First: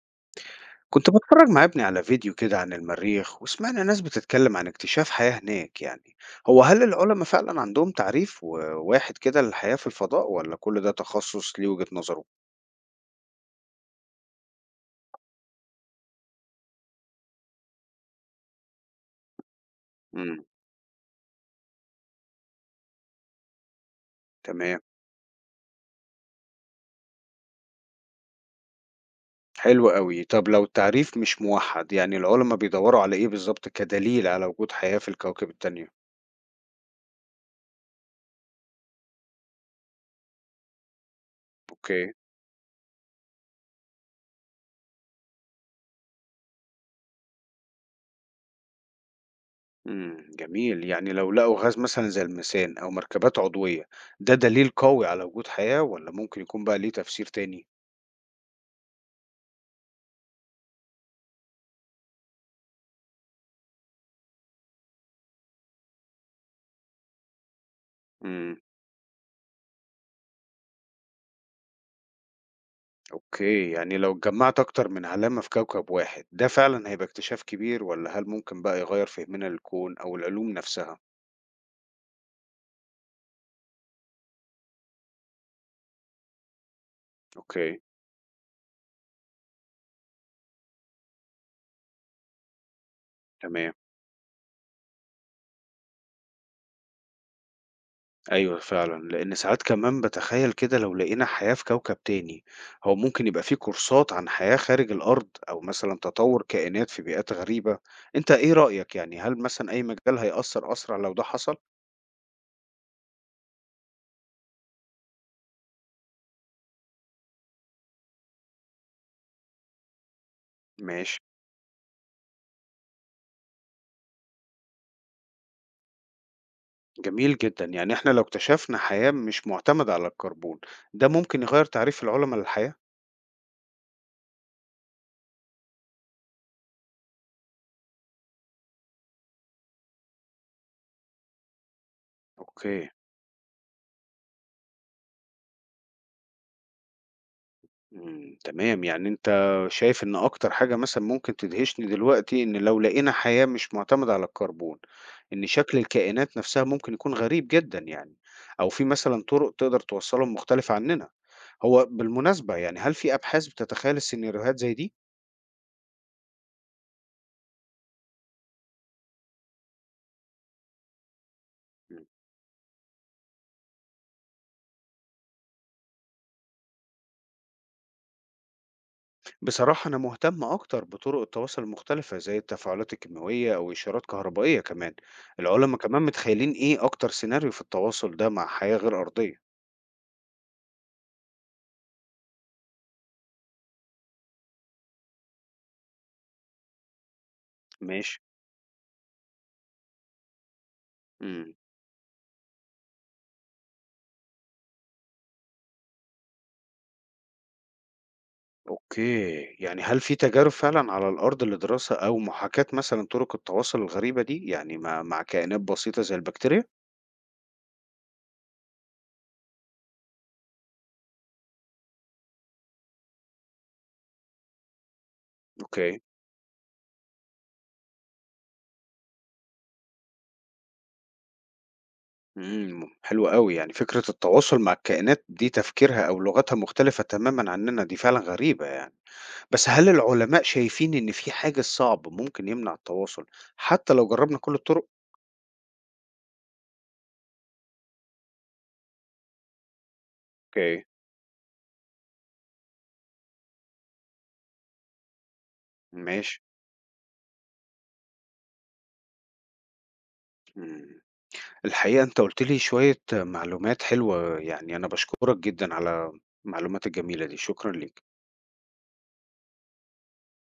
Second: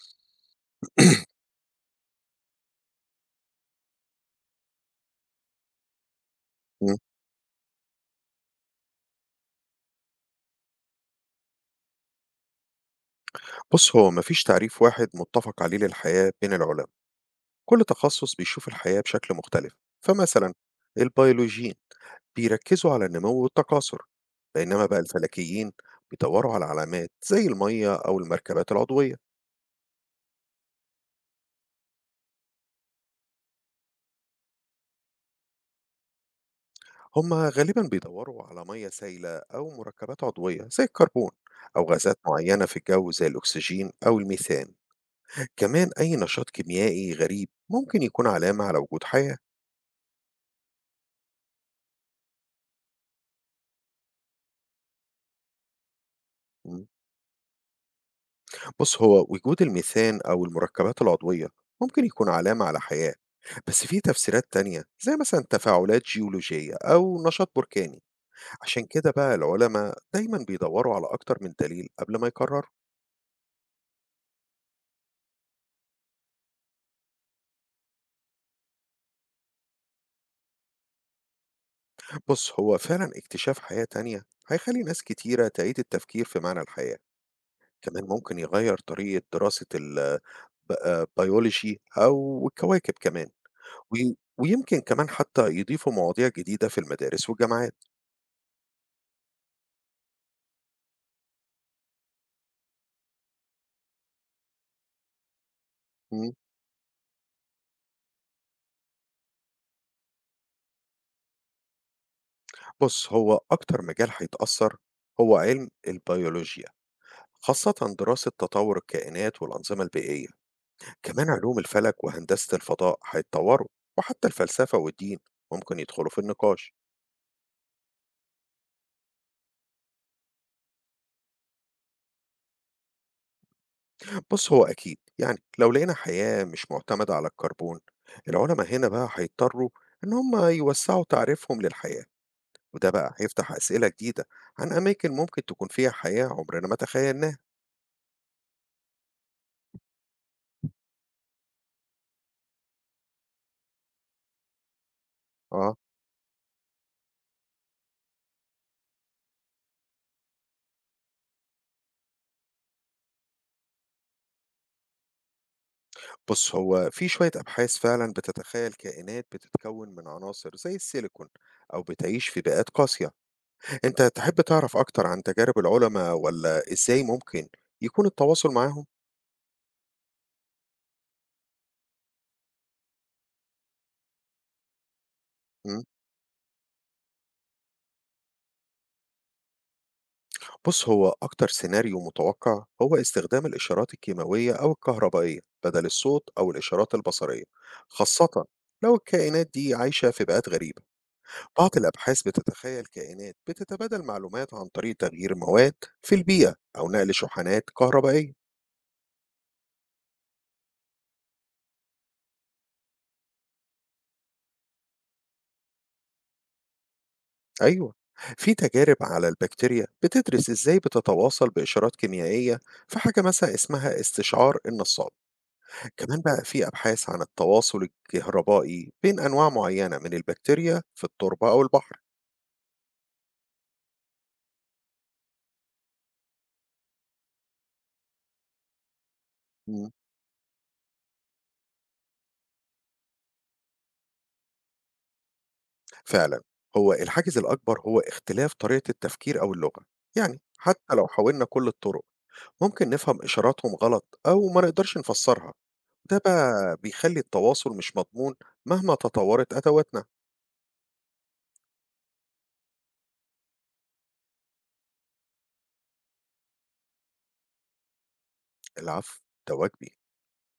كنت بتفرج مع ابني على فيديو كده عن المريخ وسمعنا ناس بتتكلم عن اكتشاف حياة هناك يعني هو هل إمم. العلماء فعلا عندهم تعريف واحد كده للحياة في الفضاء ولا كل ده تخصص ليه وجهة نظره؟ بُص، هو ما فيش تعريف واحد مُتّفق عليه للحياة بين العلماء، كل تخصص بيشوف الحياة بشكل مختلف، امم. فمثلًا البيولوجيين بيركّزوا على النمو والتكاثر، تمام. بينما بقى الفلكيين بيدوّروا على علامات زي المَيّة أو المركبات العضوية، حلو قوي. طب لو التعريف مش موحد يعني العلماء بيدوروا على ايه بالظبط كدليل على وجود حياة في الكواكب التانية؟ هم غالبًا بيدوّروا على مَيّة سايلة أو مركبات عضوية زي الكربون أو اوكي. غازات معيّنة في الجو زي الأكسجين أو الميثان، كمان أي نشاط كيميائي غريب ممكن يكون علامة على وجود حياة. امم. جميل، يعني لو لقوا غاز مثلا زي الميثان او مركبات عضوية ده دليل قوي على وجود حياة ولا ممكن يكون بقى إمم. ليه تفسير تاني؟ بُص، هو وجود الميثان أو المركبات العضوية ممكن يكون علامة على حياة، بس في تفسيرات تانية زي مثلًا تفاعلات جيولوجية أو نشاط بركاني، مم. عشان كده بقى العلماء دايمًا بيدوروا على أكتر من دليل قبل ما يقرروا. أوكي، يعني لو اتجمّعت أكتر من علامة في كوكب واحد، ده فعلًا هيبقى اكتشاف كبير والّا هل ممكن بقى يغيّر فهمنا للكون أو العلوم نفسها؟ بُص، هو فعلًا اكتشاف حياة تانية هيخلي ناس كتيرة تعيد التفكير في معنى الحياة، أوكي، كمان ممكن يغير طريقة دراسة ال ب البيولوجي أو الكواكب كمان، تمام، ويمكن كمان حتى يضيفوا مواضيع جديدة في المدارس والجامعات. أيوه فعلًا، لإن ساعات كمان باتخيّل كده لو لقينا حياة في كوكب تاني، هو ممكن يبقى في كورسات عن حياة خارج الأرض أو مثلًا إمم. تطوّر كائنات في بيئات غريبة، أنت إيه رأيك يعني هل مثلًا أي مجال هيأثّر أسرع لو ده حصل؟ بُص، هو أكتر مجال هيتأثّر هو علم البيولوجيا، خاصةً دراسة تطوّر الكائنات والأنظمة البيئية، ماشي. كمان علوم الفلك وهندسة الفضاء هيتطوّروا، وحتى الفلسفة والدين ممكن يدخلوا في النقاش. جميل جدًا، يعني إحنا لو اكتشفنا حياة مش مُعتمدة على الكربون، ده ممكن يغيّر تعريف العُلما للحياة؟ بُص، هو أكيد يعني لو لقينا حياة مش مُعتمدة على الكربون، العُلما هنا بقى هيضطروا إن هم يوسّعوا تعريفهم للحياة، وده أوكي، بقى هيفتح أسئلة جديدة عن أماكن ممكن تكون فيها حياة عُمرنا ما تخيّلناها. إمم، تمام، يعني أنت شايف إن أكتر حاجة مثلًا ممكن تدهشني دلوقتي إن لو لقينا حياة مش معتمدة على الكربون، إن آه. شكل الكائنات نفسها ممكن يكون غريب جدًا يعني، أو في مثلًا طرق تقدر توصّلهم مختلفة عننا، هو بالمناسبة يعني هل في أبحاث بتتخيل السيناريوهات زي دي؟ بُص، هو في شوية أبحاث فعلًا بتتخيّل كائنات بتتكوّن من عناصر زي السيليكون أو إمم. بتعيش في بيئات قاسية. أنت تحب تعرف أكتر عن تجارب العُلما والّا إزاي ممكن يكون التواصل معاهم؟ بصراحة أنا مهتم أكتر بطرق التواصل المختلفة زي التفاعلات الكيميائية أو إشارات كهربائية كمان، العلما إمم. كمان متخيلين إيه أكتر سيناريو في التواصل ده مع حياة غير أرضية؟ بُص، هو أكتر سيناريو متوقّع هو استخدام الإشارات الكيماوية أو الكهربائية بدل الصوت أو الإشارات البصرية، ماشي. خاصةً لو الكائنات دي عايشة في بيئات غريبة. إمم. بعض الأبحاث بتتخيل كائنات بتتبادل معلومات عن طريق تغيير مواد في البيئة أو نقل شحنات كهربائية. أوكي، يعني هل في تجارب فعلًا على الأرض لدراسة أو محاكاة مثلًا طرق التواصل الغريبة دي، يعني مع كائنات بسيطة زي البكتيريا؟ أيوة، في تجارب على البكتيريا بتدرس إزاي بتتواصل بإشارات كيميائية، في حاجة مثلا اسمها استشعار النصاب، أوكي. كمان بقى في أبحاث عن التواصل الكهربائي بين أنواع معينة من البكتيريا في التربة أو البحر. إمم. حلو أوي، يعني فكرة التواصل مع الكائنات دي تفكيرها أو لغتها مختلفة تمامًا عننا دي فعلًا غريبة يعني، بس هل مم. العلماء شايفين إن في حاجز صعب ممكن يمنع التواصل حتى لو جربنا كل الطرق؟ فعلا، هو الحاجز الأكبر هو اختلاف طريقة التفكير أو اللغة، يعني أوكي. حتى لو حاولنا كل الطرق ممكن نفهم إشاراتهم غلط أو ما نقدرش نفسرها، ده ماشي. بقى بيخلي التواصل مش مضمون مهما تطورت أدواتنا. إمم. الحقيقة أنت قُلت لي شوية معلومات حلوة، يعني أنا باشكرك جدًا على المعلومات الجميلة دي، شكرًا ليك. العفو، ده واجبي.